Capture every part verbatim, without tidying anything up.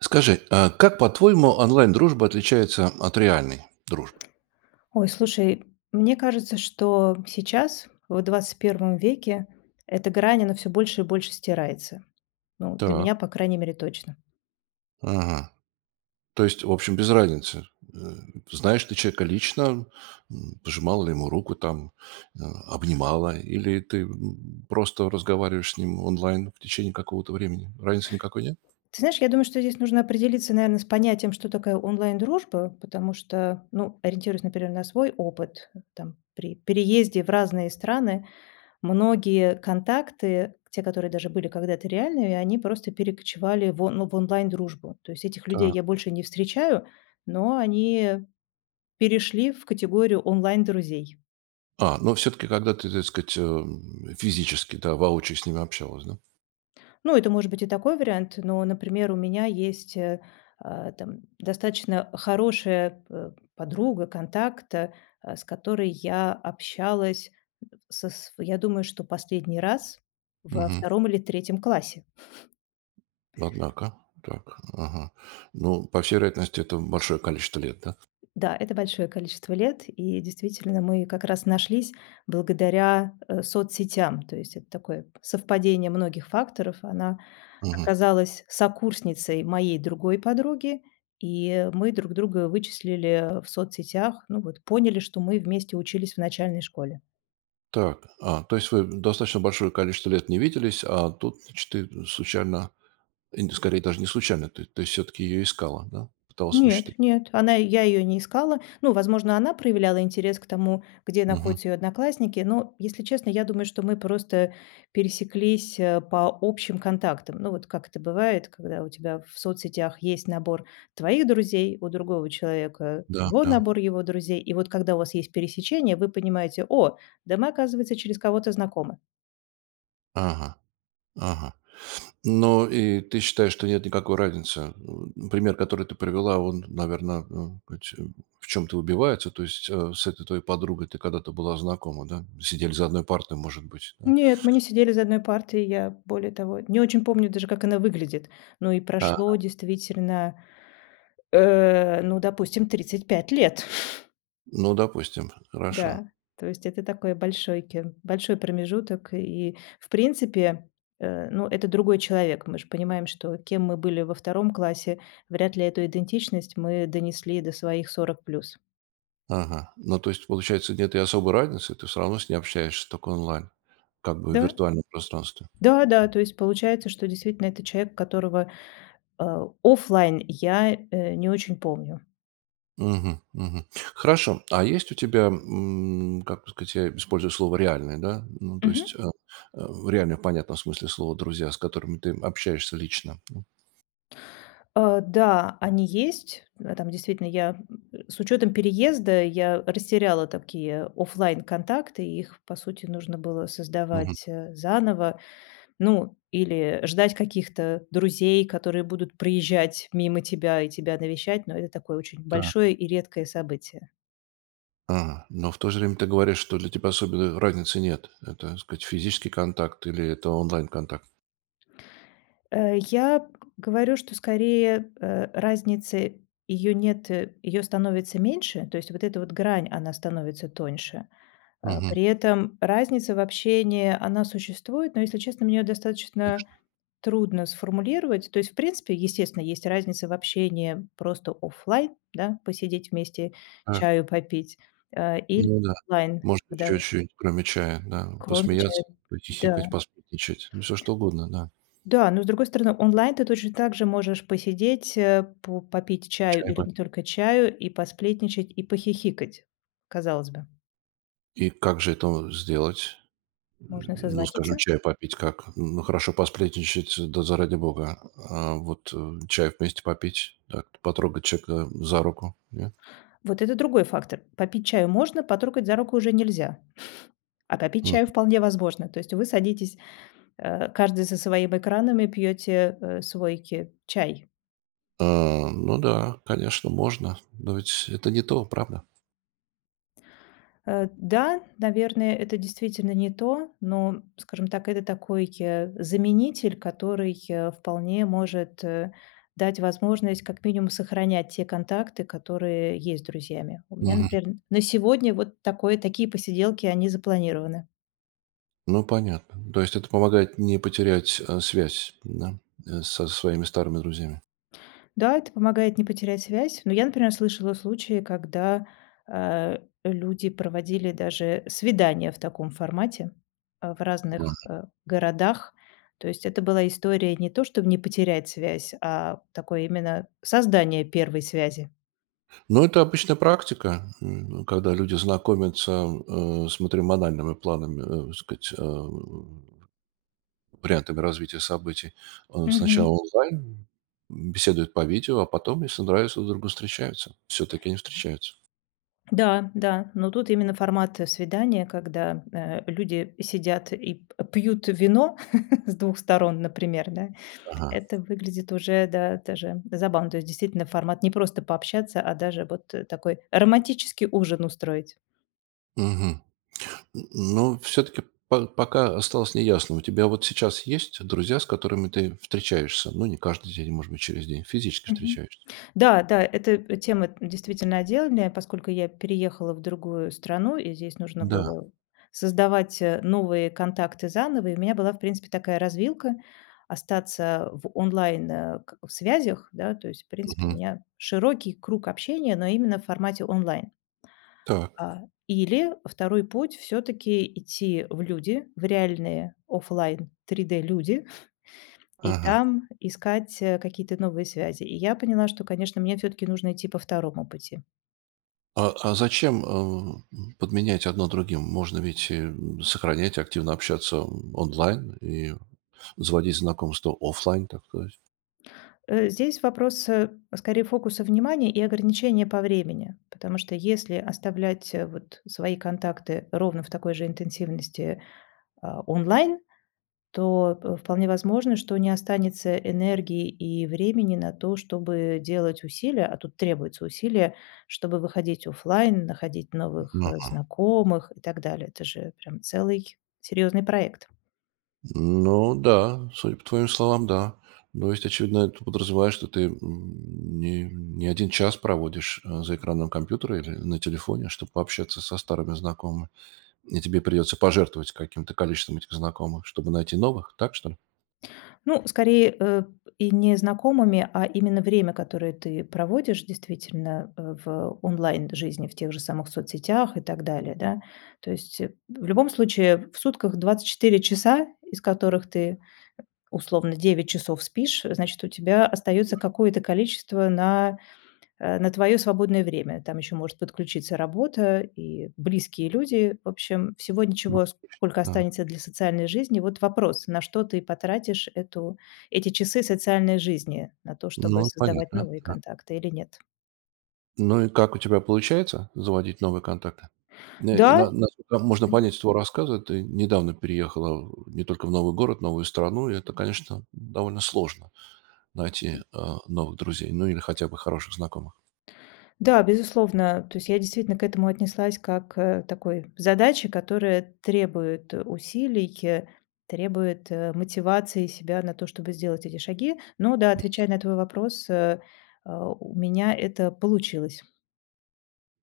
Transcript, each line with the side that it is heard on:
right: Скажи, а как, по-твоему, онлайн-дружба отличается от реальной дружбы?
left: Ой, слушай, мне кажется, что сейчас, в двадцать первом веке, эта грань, она все больше и больше стирается. Ну, для
right: Так.
left: меня, по крайней мере, точно.
right: Ага. То есть, в общем, без разницы. Э, Знаешь ты человека лично, м, пожимала ли ему руку там, э, обнимала, или ты м, просто разговариваешь с ним онлайн в течение какого-то времени? Разницы никакой нет?
left: Ты знаешь, я думаю, что здесь нужно определиться, наверное, с понятием, что такое онлайн-дружба, потому что, ну, ориентируясь, например, на свой опыт, там, при переезде в разные страны, многие контакты, те, которые даже были когда-то реальными, они просто перекочевали в, он- ну, в онлайн-дружбу. То есть этих людей
right: Так.
left: я больше не встречаю, но они перешли в категорию онлайн-друзей.
right: А, но все-таки, когда ты, так сказать, эм, физически, да, воочию с ними общалась, да?
left: Ну, это может быть и такой вариант, но, например, у меня есть, э, а, там достаточно хорошая, э, подруга, контакт, э, а, с которой я общалась э, со св я думаю, что последний раз во
right: Мгм.
left: втором или третьем классе.
right: Однако, так, ага. Ну, по всей вероятности, это большое количество лет, да?
left: Да, это большое количество лет, и действительно мы как раз нашлись благодаря, э, соцсетям. То есть это такое совпадение многих факторов. Она
right: Мгм.
left: оказалась сокурсницей моей другой подруги, и мы друг друга вычислили в соцсетях. Ну вот поняли, что мы вместе учились в начальной школе.
right: Так, а, то есть вы достаточно большое количество лет не виделись, а тут, значит, ты случайно, и не- скорее даже не случайно, ты, то есть все-таки ее искала, да? Пыталась
left: Нет,
right: высчитать.
left: нет, она я ее не искала. Ну, возможно, она проявляла интерес к тому, где
right: Мгм.
left: находятся ее одноклассники, но, если честно, я думаю, что мы просто пересеклись, э, по общим контактам. Ну, вот как это бывает, когда у тебя в соцсетях есть набор твоих друзей, у другого человека
right: Да,
left: его
right: да.
left: набор его друзей, и вот когда у вас есть пересечение, вы понимаете: "О, да мы, оказывается, через кого-то знакомы".
right: Ага, ага. Ну, и ты считаешь, что нет никакой разницы? М, Пример, который ты привела, он, наверное, в чем-то убивается. То есть э, с этой твоей подругой ты когда-то была знакома, да? Сидели за одной партой, может быть, да?
left: Нет, мы не сидели за одной партой, я, более того, не очень помню даже, как она выглядит. Ну и
right: А,
left: прошло действительно Э, ну, допустим, тридцать пять лет.
right: ну, допустим, хорошо.
left: Да, то есть это такой большой большойки большой промежуток. И, в принципе, э, ну, это другой человек. Мы же понимаем, что кем мы были во втором классе, вряд ли эту идентичность мы донесли до своих сорок плюс.
right: Ага. Ну, то есть, получается, нет и особой разницы, ты все равно с ней общаешься, только онлайн, как бы в
left: Да,
right: виртуальном пространстве.
left: да-да, то есть получается, что действительно это человек, которого, э, офлайн я, э, не очень помню.
right: Мгм, мгм. Хорошо. А есть у тебя, м, как бы сказать, я использую слово «реальные», да, ну, то есть, э, э, реальные в понятном смысле слова друзья, с которыми ты общаешься лично? М.
left: Э, да, они есть. Э, там действительно я, м, с учетом переезда я растеряла такие оффлайн контакты, и их, по сути, нужно было
right: Мгм.
left: создавать, э, заново. Ну, или ждать каких-то друзей, которые будут проезжать мимо тебя и тебя навещать, но это такое очень
right: Так.
left: большое и редкое событие.
right: Ага. Но в то же время ты говоришь, что для тебя особенной разницы нет. Это, так сказать, физический контакт или это онлайн-контакт?
left: Э, я говорю, что скорее, э, разницы ее нет, ее становится меньше, то есть вот эта вот грань, она становится тоньше. А,
right: Мгм.
left: при этом разница в общении, она существует, но, если честно, мне её достаточно
right: Конечно.
left: трудно сформулировать. То есть, в принципе, естественно, есть разница в общении просто оффлайн, да, посидеть вместе, чаю попить, э, или
right: Ну да.
left: онлайн,
right: Можно
left: когда
right: еще
left: вы
right: чё-нибудь, кроме чая, да.
left: кроме чая.
right: Посмеяться,
left: Да,
right: похихикать, посплетничать. Ну, всё что угодно, да.
left: да, но, с другой стороны, онлайн ты точно так же можешь посидеть, э, по попить чаю
right: Чай
left: или
right: попить.
left: не только чаю, и посплетничать, и похихикать. Казалось бы,
right: И как же это сделать? М,
left: можно
right: ну, скажем,
left: созвониться.
right: чай попить как? Ну, хорошо, посплетничать, э, да заради бога. А вот, э, чай вместе попить, так, потрогать человека за руку, нет?
left: Вот это другой фактор. Попить чаю можно, потрогать за руку уже нельзя. А попить чаю
right: Мгм.
left: вполне возможно. То есть вы садитесь, э, каждый со своим экраном и пьете э, свой ки- чай.
right: А, ну да, конечно, можно, но ведь это не то, правда?
left: Э, Да, наверное, это действительно не то, но, скажем так, это такой э, заменитель, который э, вполне может э, дать возможность как минимум сохранять те контакты, которые есть с друзьями. У меня,
right: Мгм.
left: например, на сегодня вот такое, такие посиделки, они запланированы.
right: Ну, понятно. То есть это помогает не потерять, э, связь, да, э, со своими старыми друзьями.
left: Да, это помогает не потерять связь. Но я, например, слышала случаи, когда, э, люди проводили даже свидания в таком формате, э, в разных, э, городах. То есть это была история не то, чтобы не потерять связь, а такое именно создание первой связи.
right: Ну, это обычная практика, м, когда люди знакомятся, э, с матримональными планами, э, так сказать, э, вариантами развития событий. Э,
left: Мгм.
right: сначала онлайн, беседуют по видео, а потом, если нравится друг другу, встречаются. Все-таки они встречаются.
left: Да, да, но тут именно формат, э, свидания, когда, э, люди сидят и п пьют вино с двух сторон, например, да.
right: Ага.
left: Это выглядит уже, да, даже забавно. То есть действительно формат не просто пообщаться, а даже вот э, такой романтический ужин устроить.
right: Мгм. Ну, все-таки пока осталось неясным. У тебя вот сейчас есть друзья, с которыми ты встречаешься? Ну, не каждый день, может быть, через день. Физически
left: Мгм.
right: встречаешься?
left: Да, да, эта тема действительно отдельная, поскольку я переехала в другую страну, и здесь нужно
right: Да.
left: было создавать э, новые контакты заново. И у меня была, в принципе, такая развилка остаться в онлайн э, к- в связях, да, то есть, в принципе, у
right: Мгм.
left: меня широкий круг общения, но именно в формате онлайн.
right: Так.
left: А, или второй путь все-таки идти в люди, в реальные оффлайн три дэ люди и
right: Ага.
left: там искать, э, какие-то новые связи. И я поняла, что, конечно, мне все-таки нужно идти по второму пути.
right: А, а зачем, э, подменять одно другим? Можно ведь, э, сохранять, активно общаться онлайн и заводить знакомства оффлайн, так сказать.
left: Э, здесь вопрос, э, скорее фокуса внимания и ограничения по времени, потому что если оставлять, э, вот свои контакты ровно в такой же интенсивности, а, онлайн, то, э, вполне возможно, что не останется энергии и времени на то, чтобы делать усилия, а тут требуется усилие, чтобы выходить оффлайн, находить новых,
right: Мгм.
left: э, знакомых и так далее. Это же прям целый серьезный проект.
right: Ну да, судя по твоим словам, да. То есть, очевидно, это подразумевает, что ты, м, не не один час проводишь, э, за экраном компьютера или на телефоне, чтобы пообщаться со старыми знакомыми. И тебе придется пожертвовать каким-то количеством этих знакомых, чтобы найти новых, так что ли?
left: Ну, скорее, э, и не знакомыми, а именно время, которое ты проводишь действительно, э, в онлайн-жизни, в тех же самых соцсетях и так далее, да. То есть, э, в любом случае в сутках двадцать четыре часа, из которых ты условно девять часов спишь, значит, у тебя остается какое-то количество на, э, на твое свободное время. Там еще может подключиться работа и близкие люди. В общем, всего
right: Ну.
left: ничего, сколько
right: Да.
left: останется для социальной жизни. Вот вопрос, на что ты потратишь эту, эти часы социальной жизни? На то, чтобы
right: Ну,
left: создавать
right: понятно,
left: новые
right: да.
left: контакты или нет?
right: Ну и как у тебя получается заводить новые контакты? Э,
left: Да.
right: на насколько можно понять из твоего рассказа, ты недавно переехала в не только в новый город, новую страну, и это, конечно, довольно сложно найти, а, новых друзей, ну или хотя бы хороших знакомых.
left: Да, безусловно. То есть я действительно к этому отнеслась как, э, такой задаче, которая требует э, усилий, э, требует, э, мотивации себя на то, чтобы сделать эти шаги. Но да, отвечая на твой вопрос, э, а, у меня это получилось.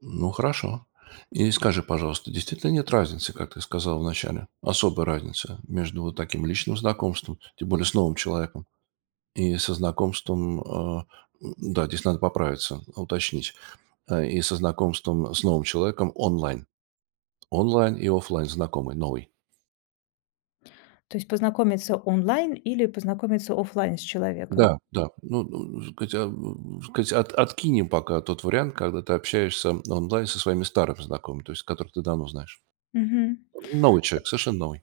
right: Ну, хорошо. И скажи, пожалуйста, действительно нет разницы, как ты сказал вначале, особой разницы между вот таким личным знакомством, тем более с новым человеком, и со знакомством, а, м, да, здесь надо поправиться, уточнить, э, и со знакомством с новым человеком онлайн. Онлайн и оффлайн знакомый, новый.
left: То есть познакомиться онлайн или познакомиться оффлайн с человеком.
right: Да, да. Ну, ну, так сказать, а, м, так сказать, от- откинем пока тот вариант, когда ты общаешься онлайн со своими старыми знакомыми, то есть которых ты давно знаешь.
left: Мгм.
right: Новый человек, совершенно новый.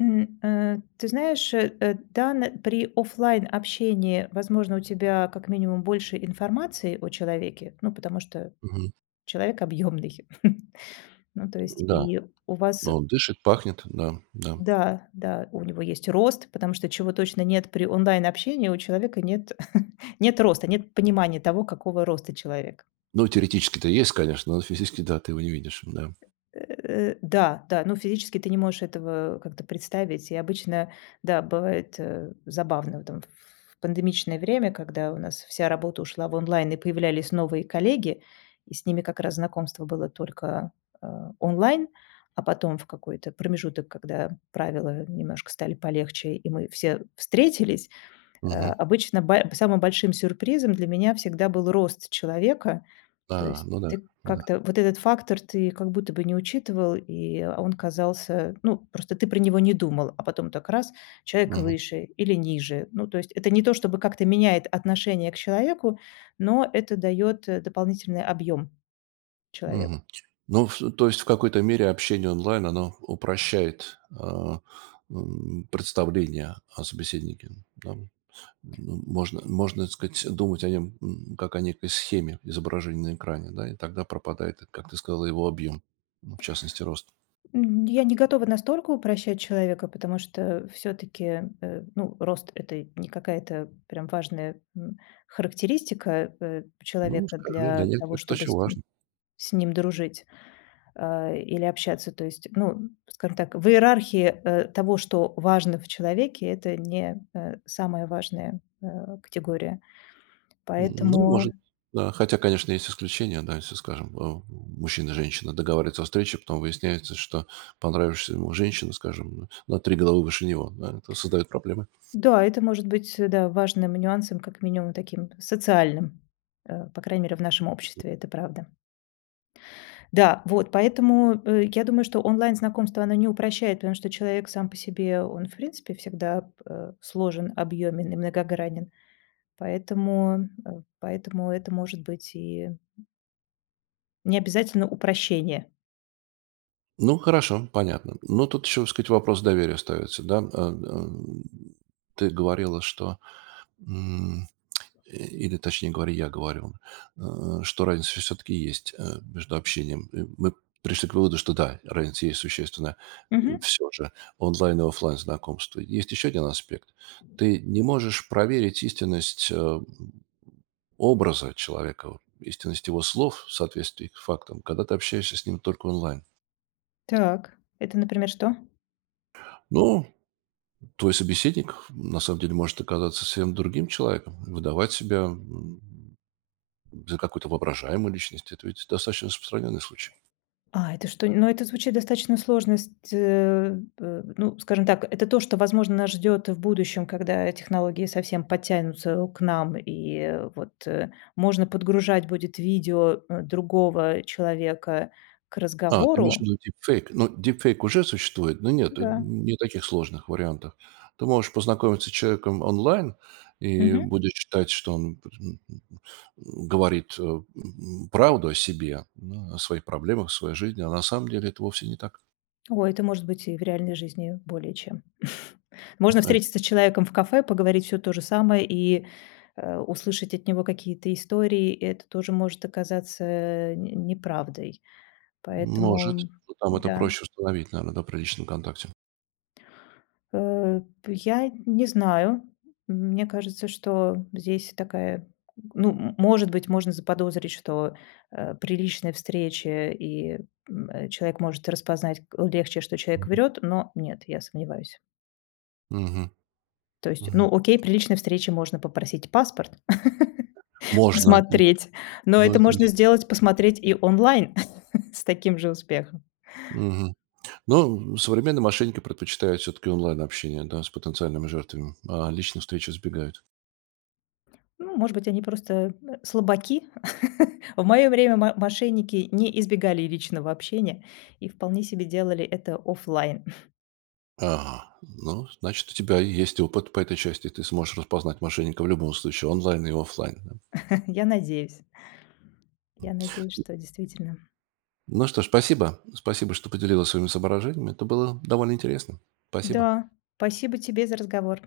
left: М, э, ты знаешь, э, э, да, на при оффлайн общении, возможно, у тебя как минимум больше информации о человеке, ну, потому что
right: Мгм.
left: человек объемный. Ну, то есть
right: Да.
left: и у вас
right: Ну он дышит, пахнет, да, да.
left: да, да, у него есть рост, потому что чего точно нет при онлайн-общении, у человека нет нет роста, нет понимания того, какого роста человек.
right: Ну, теоретически-то есть, конечно, но физически, да, ты его не видишь, да.
left: Э, да, да, ну, физически ты не можешь этого как-то представить. И обычно, да, бывает, э, забавно, вот там в пандемичное время, когда у нас вся работа ушла в онлайн и появлялись новые коллеги, и с ними как раз знакомство было только, э, онлайн, а потом в какой-то промежуток, когда правила немножко стали полегче, и мы все встретились. Э,
right: Мгм.
left: обычно ба самым большим сюрпризом для меня всегда был рост человека. То
right: А,
left: есть
right: ну да,
left: ты
right: ну да.
left: как-то вот этот фактор ты как будто бы не учитывал, и а, он казался ну, просто ты про него не думал, а потом так раз- человек
right: Мгм.
left: выше или ниже. Ну, то есть это не то, чтобы как-то меняет отношение к человеку, но это дает э, дополнительный объем человеку.
right: Мгм. Ну, в то есть в какой-то мере общение онлайн, оно упрощает, а, м, представление о собеседнике, да. М, можно можно, так сказать, думать о нем, м, как о некой схеме изображения на экране, да, и тогда пропадает, как ты сказала, его объем, ну, в частности, рост.
left: М, я не готова настолько упрощать человека, потому что все таки ну, рост- это не какая-то прям важная, м, характеристика, э,
right: Ну,
left: человека
right: скажи, для
left: для того,
right: некоторых это
left: чтобы
right: очень
left: с ним
right: важно.
left: с ним дружить, а, или общаться. То есть, ну, скажем так, в иерархии, э, того, что важно в человеке, это не, э, самая важная, э, категория.
right: Ну,
left: Поэтому,
right: может. Да, хотя, конечно, есть исключения, да, если, скажем, э, мужчина и женщина договариваются о встрече, потом выясняется, что понравившаяся ему женщина, скажем, на три головы выше него, да, это создает проблемы.
left: да, это может быть, э, да, важным нюансом, как минимум таким социальным, э, по крайней мере, в нашем обществе, это правда. Да, вот, поэтому, э, я думаю, что онлайн-знакомство, оно не упрощает, потому что человек сам по себе, он, в принципе, всегда, э, сложен, объемен, и многогранен. Поэтому, э, поэтому это может быть и не обязательно упрощение.
right: Ну, хорошо, понятно. Но тут еще, так сказать, вопрос доверия остается, да. Э, э, ты говорила, что, э, или, точнее говоря, я говорил, э, что разница все-таки есть, э, между общением. И мы пришли к выводу, что да, разница есть существенная.
left: Мгм.
right: Все же онлайн и оффлайн знакомство. Есть еще один аспект. Ты не можешь проверить истинность, э, образа человека, вот истинность его слов в соответствии к фактам, когда ты общаешься с ним только онлайн.
left: Так, это, например, что?
right: Ну, твой собеседник на самом деле может оказаться совсем другим человеком, выдавать себя м, За какую-то воображаемую личность. Это ведь достаточно распространенный случай.
left: А, это что? Но это звучит достаточно сложно. С э, э, ну, скажем так, это то, что, возможно, нас ждет в будущем, когда технологии совсем подтянутся к нам, и, э, вот, э, можно подгружать будет видео, э, другого человека к
right: А, ты имеешь в
left: разговору.
right: виду дипфейк. Ну, дипфейк уже существует, но нет, э,
left: Да.
right: не таких сложных вариантов. Ты можешь познакомиться с человеком онлайн и
left: Мгм.
right: будешь считать, что он м, говорит, э, м, правду о себе, ну, о своих проблемах, о своей жизни, а на самом деле это вовсе не так.
left: Ой, это может быть и в реальной жизни более чем. Можно
right: Э,
left: встретиться с человеком в кафе, поговорить все то же самое и, э, услышать от него какие-то истории. и это тоже может оказаться, э, неправдой.
right: Может,
left: Поэтому,
right: но там это
left: да,
right: проще установить, наверное, да, при личном контакте.
left: э, я не знаю. Мне кажется, что здесь такая ну, м может быть, можно заподозрить, что, э, при личной встрече и, м, э, человек может распознать к легче, что человек врет, но нет, я сомневаюсь.
right: Мгм.
left: То есть,
right: Мгм.
left: ну, окей, при личной встрече можно попросить паспорт,
right: Можно. да,
left: посмотреть, но
right: да,
left: это можно
right: да.
left: сделать, посмотреть и онлайн с таким же успехом.
right: Мгм. Но современные мошенники предпочитают все-таки онлайн-общение, да, с потенциальными жертвами, а личные встречи избегают.
left: Ну, может быть, они просто, э, слабаки. В моё время мо мошенники не избегали личного общения и вполне себе делали это оффлайн.
right: Ага, ну, значит, у тебя есть опыт по этой части, ты сможешь распознать мошенника в любом случае, онлайн и оффлайн. да.
left: Я надеюсь я надеюсь, что действительно.
right: Ну что ж, спасибо. Спасибо, что поделилась своими соображениями. Это было довольно интересно. Спасибо.
left: Да, спасибо тебе за разговор.